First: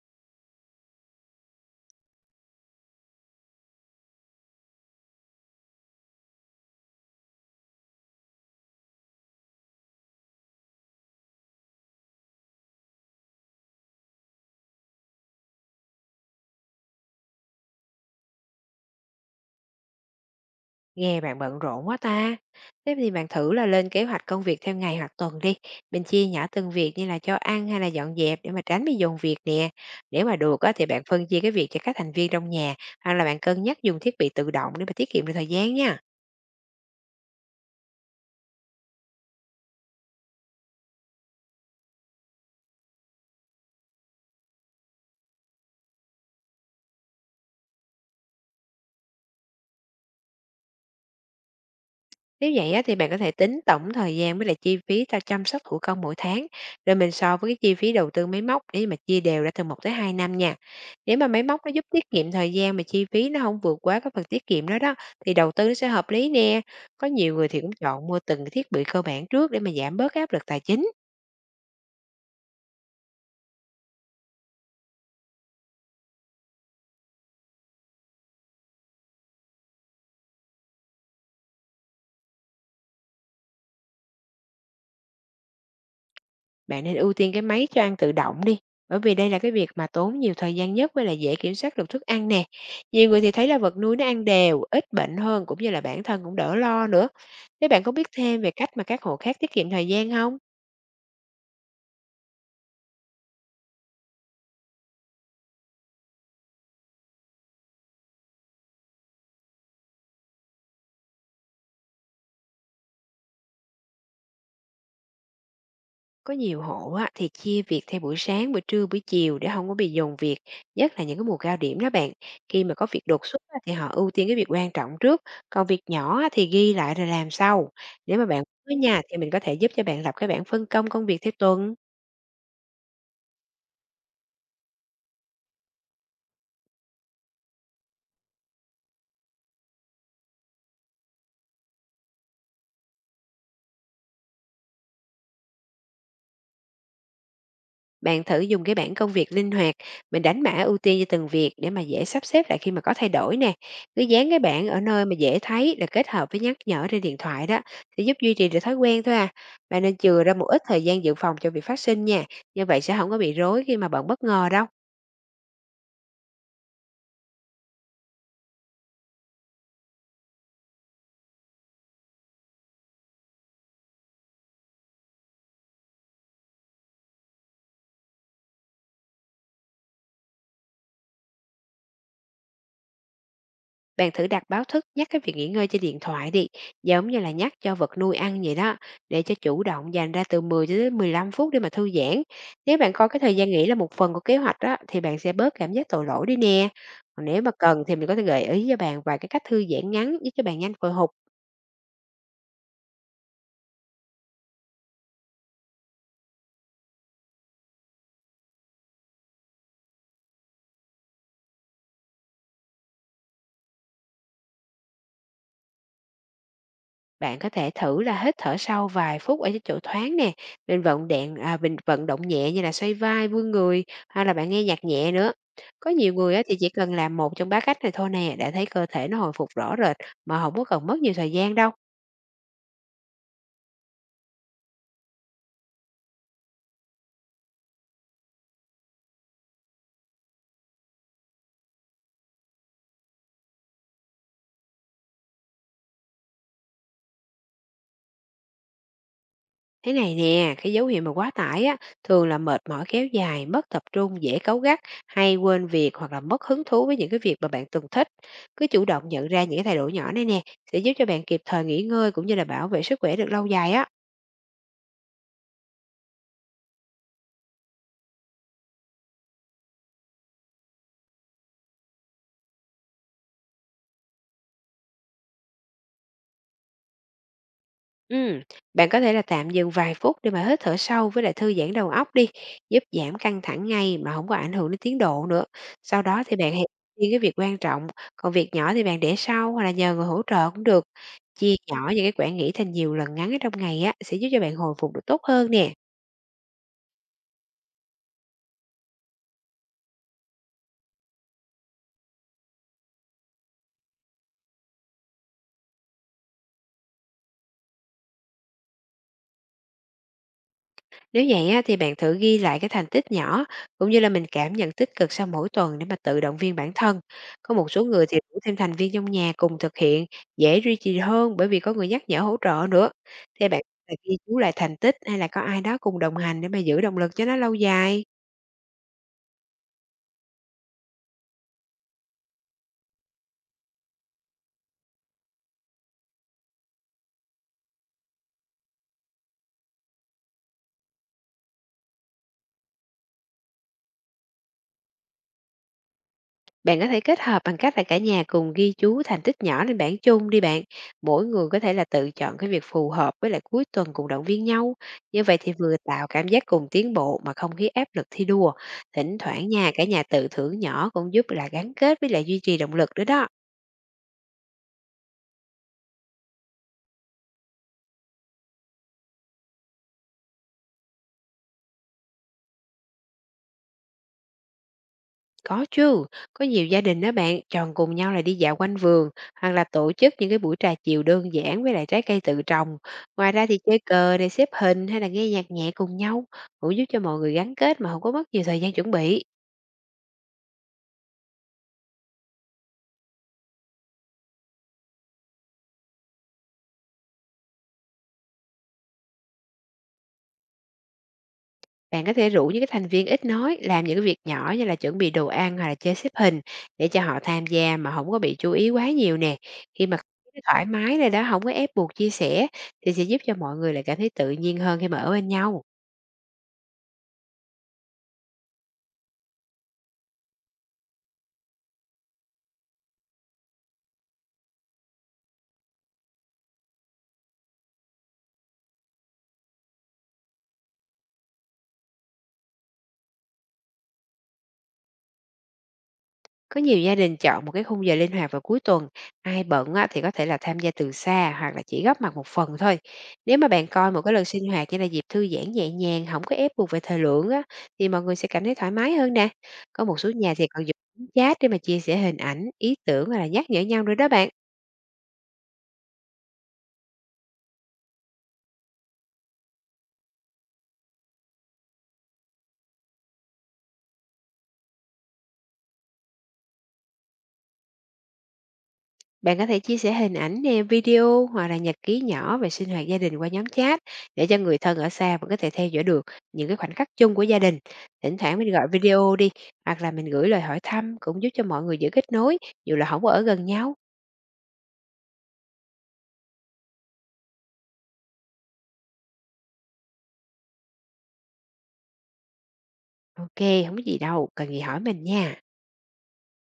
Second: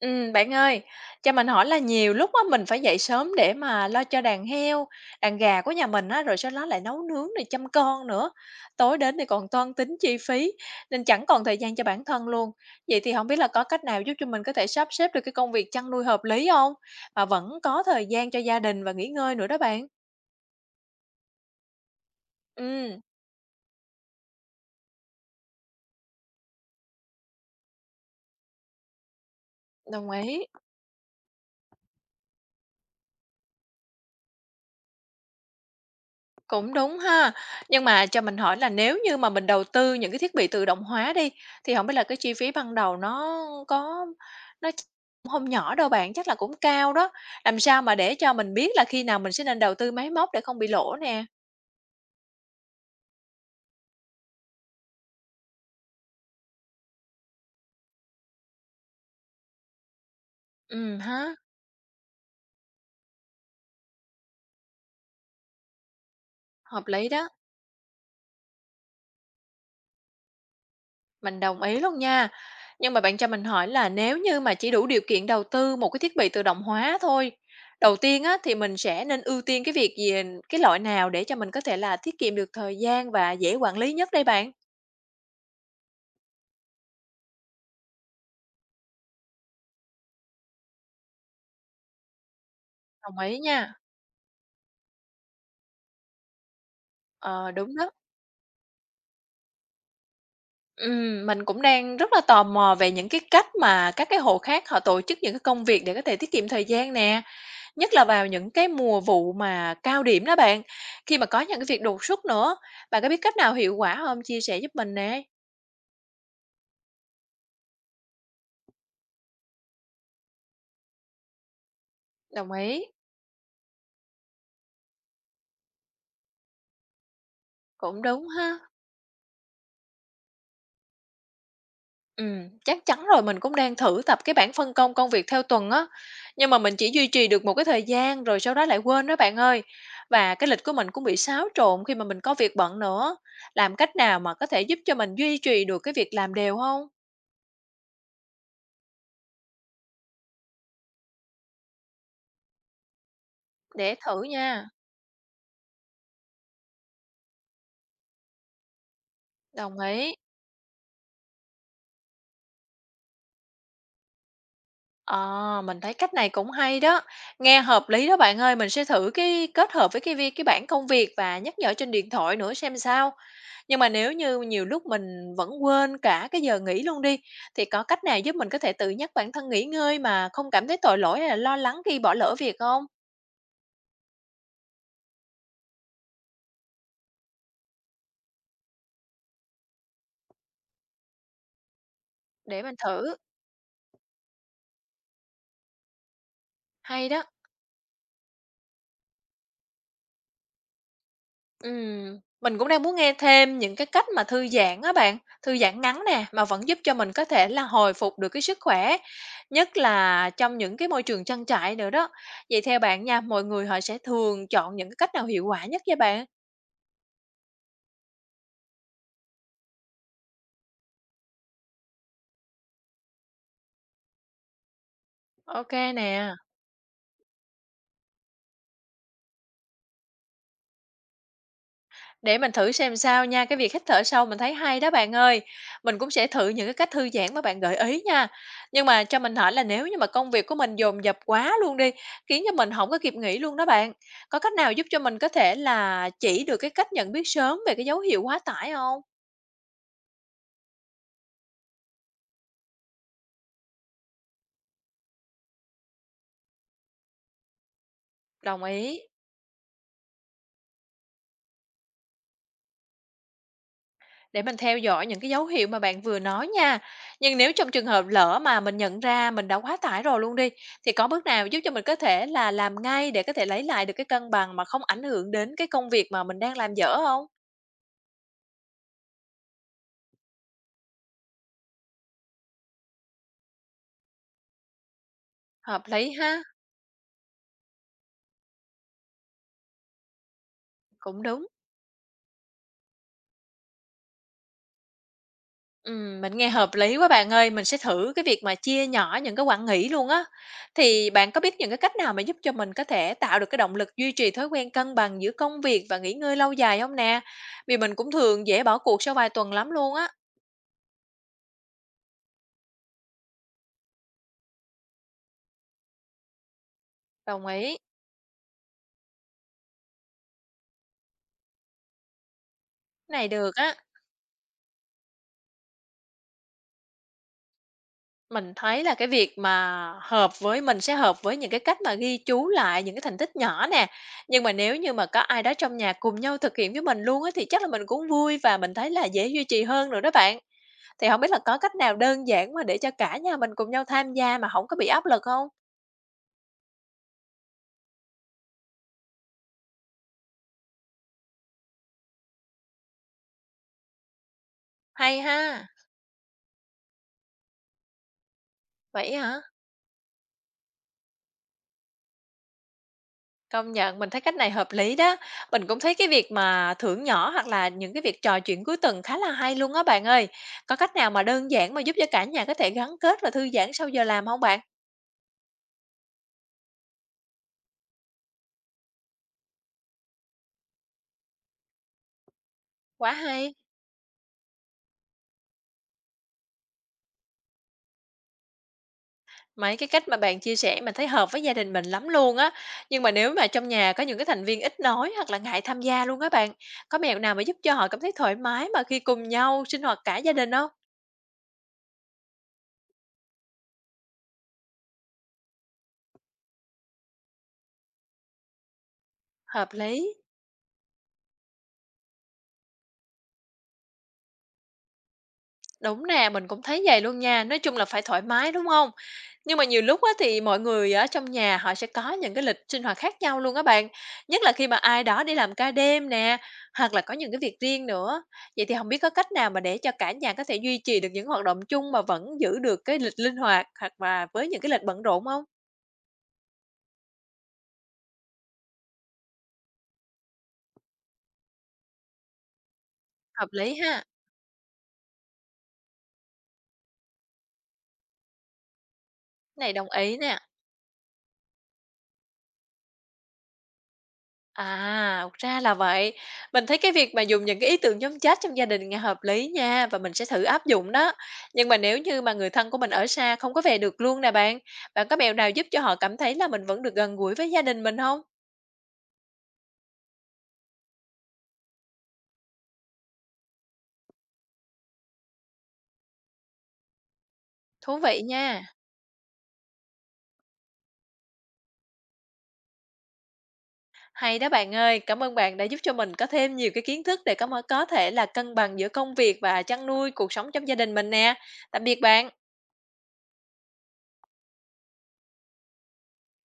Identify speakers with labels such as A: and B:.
A: Bạn ơi, cho mình hỏi là nhiều lúc á mình phải dậy sớm để mà lo cho đàn heo, đàn gà của nhà mình á, rồi sau đó lại nấu nướng rồi chăm con nữa. Tối đến thì còn toan tính chi phí nên chẳng còn thời gian cho bản thân luôn. Vậy thì không biết là có cách nào giúp cho mình có thể sắp xếp được cái công việc chăn nuôi hợp lý không? Mà vẫn có thời gian cho gia đình và nghỉ ngơi nữa đó bạn.
B: Nghe bạn bận rộn quá ta. Thế
A: Ừm,
B: thì bạn thử là lên kế hoạch công việc theo ngày hoặc tuần đi. Mình chia nhỏ từng việc như là cho ăn hay là dọn dẹp để mà tránh bị dồn việc nè.
A: đồng
B: Nếu mà
A: ý.
B: được á, thì bạn phân chia cái việc cho các thành viên trong nhà, hoặc là bạn cân nhắc dùng thiết bị tự động để mà tiết kiệm được thời gian nha.
A: Cũng đúng ha. Nhưng mà cho mình hỏi là nếu như mà mình đầu tư những cái thiết bị tự động hóa đi, thì không biết là cái chi phí ban đầu nó hông nhỏ đâu bạn, chắc là cũng cao đó. Làm sao mà để cho mình biết là khi nào mình sẽ nên đầu tư máy móc để không bị lỗ nè?
B: Nếu vậy á, thì bạn có thể tính tổng thời gian với lại chi phí ta chăm sóc thú cưng mỗi tháng, rồi mình so với cái chi phí đầu tư máy móc để mà chia đều ra từ một tới 2 năm nha. Nếu mà
A: Ha,
B: máy móc nó giúp tiết kiệm thời gian mà chi phí nó không vượt quá cái phần tiết kiệm đó đó, thì đầu tư nó sẽ hợp lý nè.
A: hợp
B: Có
A: lý đó.
B: nhiều người thì cũng chọn mua từng cái thiết bị cơ bản trước để mà giảm bớt cái áp lực tài chính.
A: Mình đồng ý luôn nha. Nhưng mà bạn cho mình hỏi là nếu như mà chỉ đủ điều kiện đầu tư một cái thiết bị tự động hóa thôi, đầu tiên á, thì mình sẽ nên ưu tiên cái việc gì, cái loại nào để cho mình có thể là tiết kiệm được thời gian và dễ quản lý nhất đây bạn?
B: Bạn nên ưu tiên cái máy cho ăn tự động đi, bởi vì đây là cái việc mà tốn nhiều thời gian nhất với là dễ kiểm soát được thức ăn nè. Nhiều
A: Đồng
B: người thì
A: ý
B: thấy là
A: nha.
B: vật nuôi nó ăn đều, ít bệnh hơn, cũng như là bản thân cũng đỡ lo nữa.
A: Ờ,
B: Thế
A: đúng
B: bạn
A: đó.
B: có biết thêm về cách mà các hộ khác tiết kiệm thời gian không?
A: Mình cũng đang rất là tò mò về những cái cách mà các cái hộ khác họ tổ chức những cái công việc để có thể tiết kiệm thời gian nè, nhất là vào những cái mùa vụ mà cao điểm đó bạn, khi mà có những cái việc đột xuất nữa. Bạn có biết cách nào hiệu quả không? Chia sẻ giúp mình nè.
B: Có nhiều hộ á, thì chia việc theo buổi sáng, buổi trưa, buổi chiều để không có bị dồn việc, nhất là những cái mùa cao điểm đó bạn.
A: Đồng
B: Khi mà
A: ý,
B: có việc đột xuất á, thì họ ưu tiên cái việc quan trọng trước, còn việc nhỏ á, thì ghi lại rồi làm sau.
A: cũng
B: Nếu
A: đúng
B: mà bạn muốn
A: ha.
B: á nha, thì mình có thể giúp cho bạn lập cái bảng phân công công việc theo tuần.
A: Chắc chắn rồi, mình cũng đang thử tập cái bảng phân công công việc theo tuần á, nhưng mà mình chỉ duy trì được một cái thời gian rồi sau đó lại quên đó bạn ơi. Và cái lịch của mình cũng bị xáo trộn khi mà mình có việc bận nữa. Làm cách nào mà có thể giúp cho mình duy trì được cái việc làm đều không?
B: Bạn thử dùng cái bảng công việc linh hoạt, mình đánh mã ưu tiên cho từng việc để mà dễ sắp xếp lại khi mà có thay đổi nè.
A: Để
B: Cứ
A: thử
B: dán cái
A: nha.
B: bảng ở nơi mà dễ thấy, là kết hợp với nhắc nhở trên điện thoại đó, sẽ giúp duy trì được thói quen thôi à.
A: Đồng
B: Bạn nên
A: ý.
B: chừa ra một ít thời gian dự phòng cho việc phát sinh nha. Như vậy sẽ không có bị rối khi mà bạn bất ngờ đâu.
A: Ờ, mình thấy cách này cũng hay đó, nghe hợp lý đó bạn ơi, mình sẽ thử cái kết hợp với cái bảng công việc và nhắc nhở trên điện thoại nữa xem sao. Nhưng mà nếu như nhiều lúc mình vẫn quên cả cái giờ nghỉ luôn đi, thì có cách nào giúp mình có thể tự nhắc bản thân nghỉ ngơi mà không cảm thấy tội lỗi hay là lo lắng khi bỏ lỡ việc không?
B: Bạn thử đặt báo thức nhắc cái việc nghỉ ngơi trên điện thoại đi, giống như là nhắc cho vật nuôi ăn vậy đó, để cho chủ động dành ra từ 10 cho tới 15 phút để mà thư giãn.
A: Để mình
B: Nếu bạn coi
A: thử,
B: cái thời gian nghỉ là một phần của kế hoạch đó, thì bạn sẽ bớt cảm giác tội lỗi đi nè.
A: hay đó.
B: Còn nếu mà cần thì mình có thể gợi ý cho bạn vài cái cách thư giãn ngắn, giúp cho bạn nhanh hồi phục.
A: Mình cũng đang muốn nghe thêm những cái cách mà thư giãn á bạn, thư giãn ngắn nè, mà vẫn giúp cho mình có thể là hồi phục được cái sức khỏe, nhất là trong những cái môi trường trang trại nữa đó. Vậy theo bạn nha, mọi người họ sẽ thường chọn những cái cách nào hiệu quả nhất vậy bạn?
B: Bạn có thể thử là hít thở sâu vài phút ở cái chỗ thoáng nè, mình vận động nhẹ như là xoay vai, vươn người, hay là bạn nghe nhạc nhẹ nữa.
A: Ok
B: Có nhiều
A: nè.
B: người á, thì chỉ cần làm một trong ba cách này thôi nè, đã thấy cơ thể nó hồi phục rõ rệt mà không có cần mất nhiều thời gian đâu.
A: Để mình thử xem sao nha, cái việc hít thở sâu mình thấy hay đó bạn ơi. Mình cũng sẽ thử những cái cách thư giãn mà bạn gợi ý nha. Nhưng mà cho mình hỏi là nếu như mà công việc của mình dồn dập quá luôn đi, khiến cho mình không có kịp nghỉ luôn đó bạn. Có cách nào giúp cho mình có thể là chỉ được cái cách nhận biết sớm về cái dấu hiệu quá tải không?
B: Thế này nè, cái dấu hiệu mà quá tải á, thường là mệt mỏi kéo dài, mất tập trung, dễ cáu gắt, hay quên việc hoặc là mất hứng thú với những cái việc mà bạn từng thích.
A: Đồng
B: Cứ chủ
A: ý.
B: động nhận ra những cái thay đổi nhỏ này nè, sẽ giúp cho bạn kịp thời nghỉ ngơi, cũng như là bảo vệ sức khỏe được lâu dài á.
A: Để mình theo dõi những cái dấu hiệu mà bạn vừa nói nha. Nhưng nếu trong trường hợp lỡ mà mình nhận ra mình đã quá tải rồi luôn đi, thì có bước nào giúp cho mình có thể là làm ngay để có thể lấy lại được cái cân bằng mà không ảnh hưởng đến cái công việc mà mình đang làm dở không?
B: Ừm, Bạn có thể là tạm dừng vài phút để mà hít thở sâu với lại thư giãn đầu óc đi, giúp giảm căng thẳng ngay mà không có ảnh hưởng đến tiến độ nữa.
A: Hợp
B: Sau
A: lý
B: đó thì
A: ha,
B: bạn hãy ưu tiên cái việc quan trọng, còn việc nhỏ thì bạn để sau hoặc là nhờ người hỗ trợ cũng được.
A: cũng đúng.
B: Chia nhỏ những cái quãng nghỉ thành nhiều lần ngắn ở trong ngày á, sẽ giúp cho bạn hồi phục được tốt hơn nè.
A: Mình nghe hợp lý quá bạn ơi, mình sẽ thử cái việc mà chia nhỏ những cái quãng nghỉ luôn á. Thì bạn có biết những cái cách nào mà giúp cho mình có thể tạo được cái động lực duy trì thói quen cân bằng giữa công việc và nghỉ ngơi lâu dài không nè? Vì mình cũng thường dễ bỏ cuộc sau vài tuần lắm luôn á.
B: Nếu vậy á, thì bạn thử ghi lại cái thành tích nhỏ, cũng như là mình cảm nhận tích cực sau mỗi tuần để mà tự động viên bản thân.
A: Đồng
B: Có một
A: ý,
B: số người thì rủ thêm thành viên trong nhà cùng thực hiện, dễ duy trì hơn bởi vì có người nhắc nhở hỗ trợ nữa.
A: này
B: Thì
A: được
B: bạn
A: á.
B: là ghi chú lại thành tích, hay là có ai đó cùng đồng hành để mà giữ động lực cho nó lâu dài.
A: Mình thấy là cái việc mà hợp với mình sẽ hợp với những cái cách mà ghi chú lại những cái thành tích nhỏ nè. Nhưng mà nếu như mà có ai đó trong nhà cùng nhau thực hiện với mình luôn á, thì chắc là mình cũng vui và mình thấy là dễ duy trì hơn rồi đó bạn. Thì không biết là có cách nào đơn giản mà để cho cả nhà mình cùng nhau tham gia mà không có bị áp lực không?
B: Bạn có thể kết hợp bằng cách là cả nhà cùng ghi chú thành tích nhỏ lên bảng chung đi bạn. Mỗi người có thể là tự chọn cái việc phù hợp, với lại cuối tuần cùng động viên nhau.
A: Hay
B: Như vậy thì
A: ha!
B: vừa tạo cảm giác cùng tiến bộ mà không khí áp lực thi đua.
A: Vậy
B: Thỉnh
A: hả?
B: thoảng nha, cả nhà tự thưởng nhỏ cũng giúp là gắn kết với lại duy trì động lực nữa đó.
A: Công nhận, mình thấy cách này hợp lý đó. Mình cũng thấy cái việc mà thưởng nhỏ hoặc là những cái việc trò chuyện cuối tuần khá là hay luôn á bạn ơi. Có cách nào mà đơn giản mà giúp cho cả nhà có thể gắn kết và thư giãn sau giờ làm không bạn?
B: Có chứ, có nhiều gia đình đó bạn tròn cùng nhau là đi dạo quanh vườn, hoặc là tổ chức những cái buổi trà chiều đơn giản với lại trái cây tự trồng.
A: Quá
B: Ngoài ra
A: hay.
B: thì chơi cờ này, xếp hình hay là nghe nhạc nhẹ cùng nhau, cũng giúp cho mọi người gắn kết mà không có mất nhiều thời gian chuẩn bị.
A: Mấy cái cách mà bạn chia sẻ mình thấy hợp với gia đình mình lắm luôn á. Nhưng mà nếu mà trong nhà có những cái thành viên ít nói hoặc là ngại tham gia luôn á bạn, có mẹo nào mà giúp cho họ cảm thấy thoải mái mà khi cùng nhau sinh hoạt cả gia đình không?
B: Bạn có thể rủ những cái thành viên ít nói làm những cái việc nhỏ như là chuẩn bị đồ ăn hoặc là chơi xếp hình, để cho họ tham gia mà không có bị chú ý quá nhiều nè.
A: Hợp
B: Khi mà
A: lý.
B: thoải mái rồi đó, không có ép buộc chia sẻ, thì sẽ giúp cho mọi người lại cảm thấy tự nhiên hơn khi mà ở bên nhau.
A: Đúng nè, mình cũng thấy vậy luôn nha, nói chung là phải thoải mái, đúng không? Nhưng mà nhiều lúc á thì mọi người ở trong nhà họ sẽ có những cái lịch sinh hoạt khác nhau luôn á bạn, nhất là khi mà ai đó đi làm ca đêm nè, hoặc là có những cái việc riêng nữa. Vậy thì không biết có cách nào mà để cho cả nhà có thể duy trì được những hoạt động chung mà vẫn giữ được cái lịch linh hoạt hoặc mà với những cái lịch bận rộn không?
B: Có nhiều gia đình chọn một cái khung giờ linh hoạt vào cuối tuần, ai bận á, thì có thể là tham gia từ xa hoặc là chỉ góp mặt một phần thôi. Nếu
A: Hợp
B: mà bạn
A: lý
B: coi một
A: ha,
B: cái lần sinh hoạt như là dịp thư giãn nhẹ nhàng, không có ép buộc về thời lượng á, thì mọi người sẽ cảm thấy thoải mái hơn nè.
A: cái này
B: Có
A: đồng
B: một số
A: ý
B: nhà
A: nè.
B: thì còn dùng chat để mà chia sẻ hình ảnh, ý tưởng hoặc là nhắc nhở nhau nữa đó bạn.
A: À, ra là vậy. Mình thấy cái việc mà dùng những cái ý tưởng nhóm chat trong gia đình nghe hợp lý nha và mình sẽ thử áp dụng đó. Nhưng mà nếu như mà người thân của mình ở xa không có về được luôn nè bạn, bạn có mẹo nào giúp cho họ cảm thấy là mình vẫn được gần gũi với gia đình mình không?
B: Bạn có thể chia sẻ hình ảnh nè, video hoặc là nhật ký nhỏ về sinh hoạt gia đình qua nhóm chat, để cho người thân ở xa vẫn có thể theo dõi được những cái khoảnh khắc chung của gia đình.
A: Thú
B: Thỉnh
A: vị
B: thoảng mình gọi
A: nha.
B: video đi, hoặc là mình gửi lời hỏi thăm, cũng giúp cho mọi người giữ kết nối dù là không có ở gần nhau.
A: Hay đó bạn ơi, cảm ơn bạn đã giúp cho mình có thêm nhiều cái kiến thức để có thể là cân bằng giữa công việc và chăn nuôi cuộc sống trong gia đình mình nè. Tạm biệt bạn.
B: Ok, không có gì đâu, cần gì hỏi mình nha.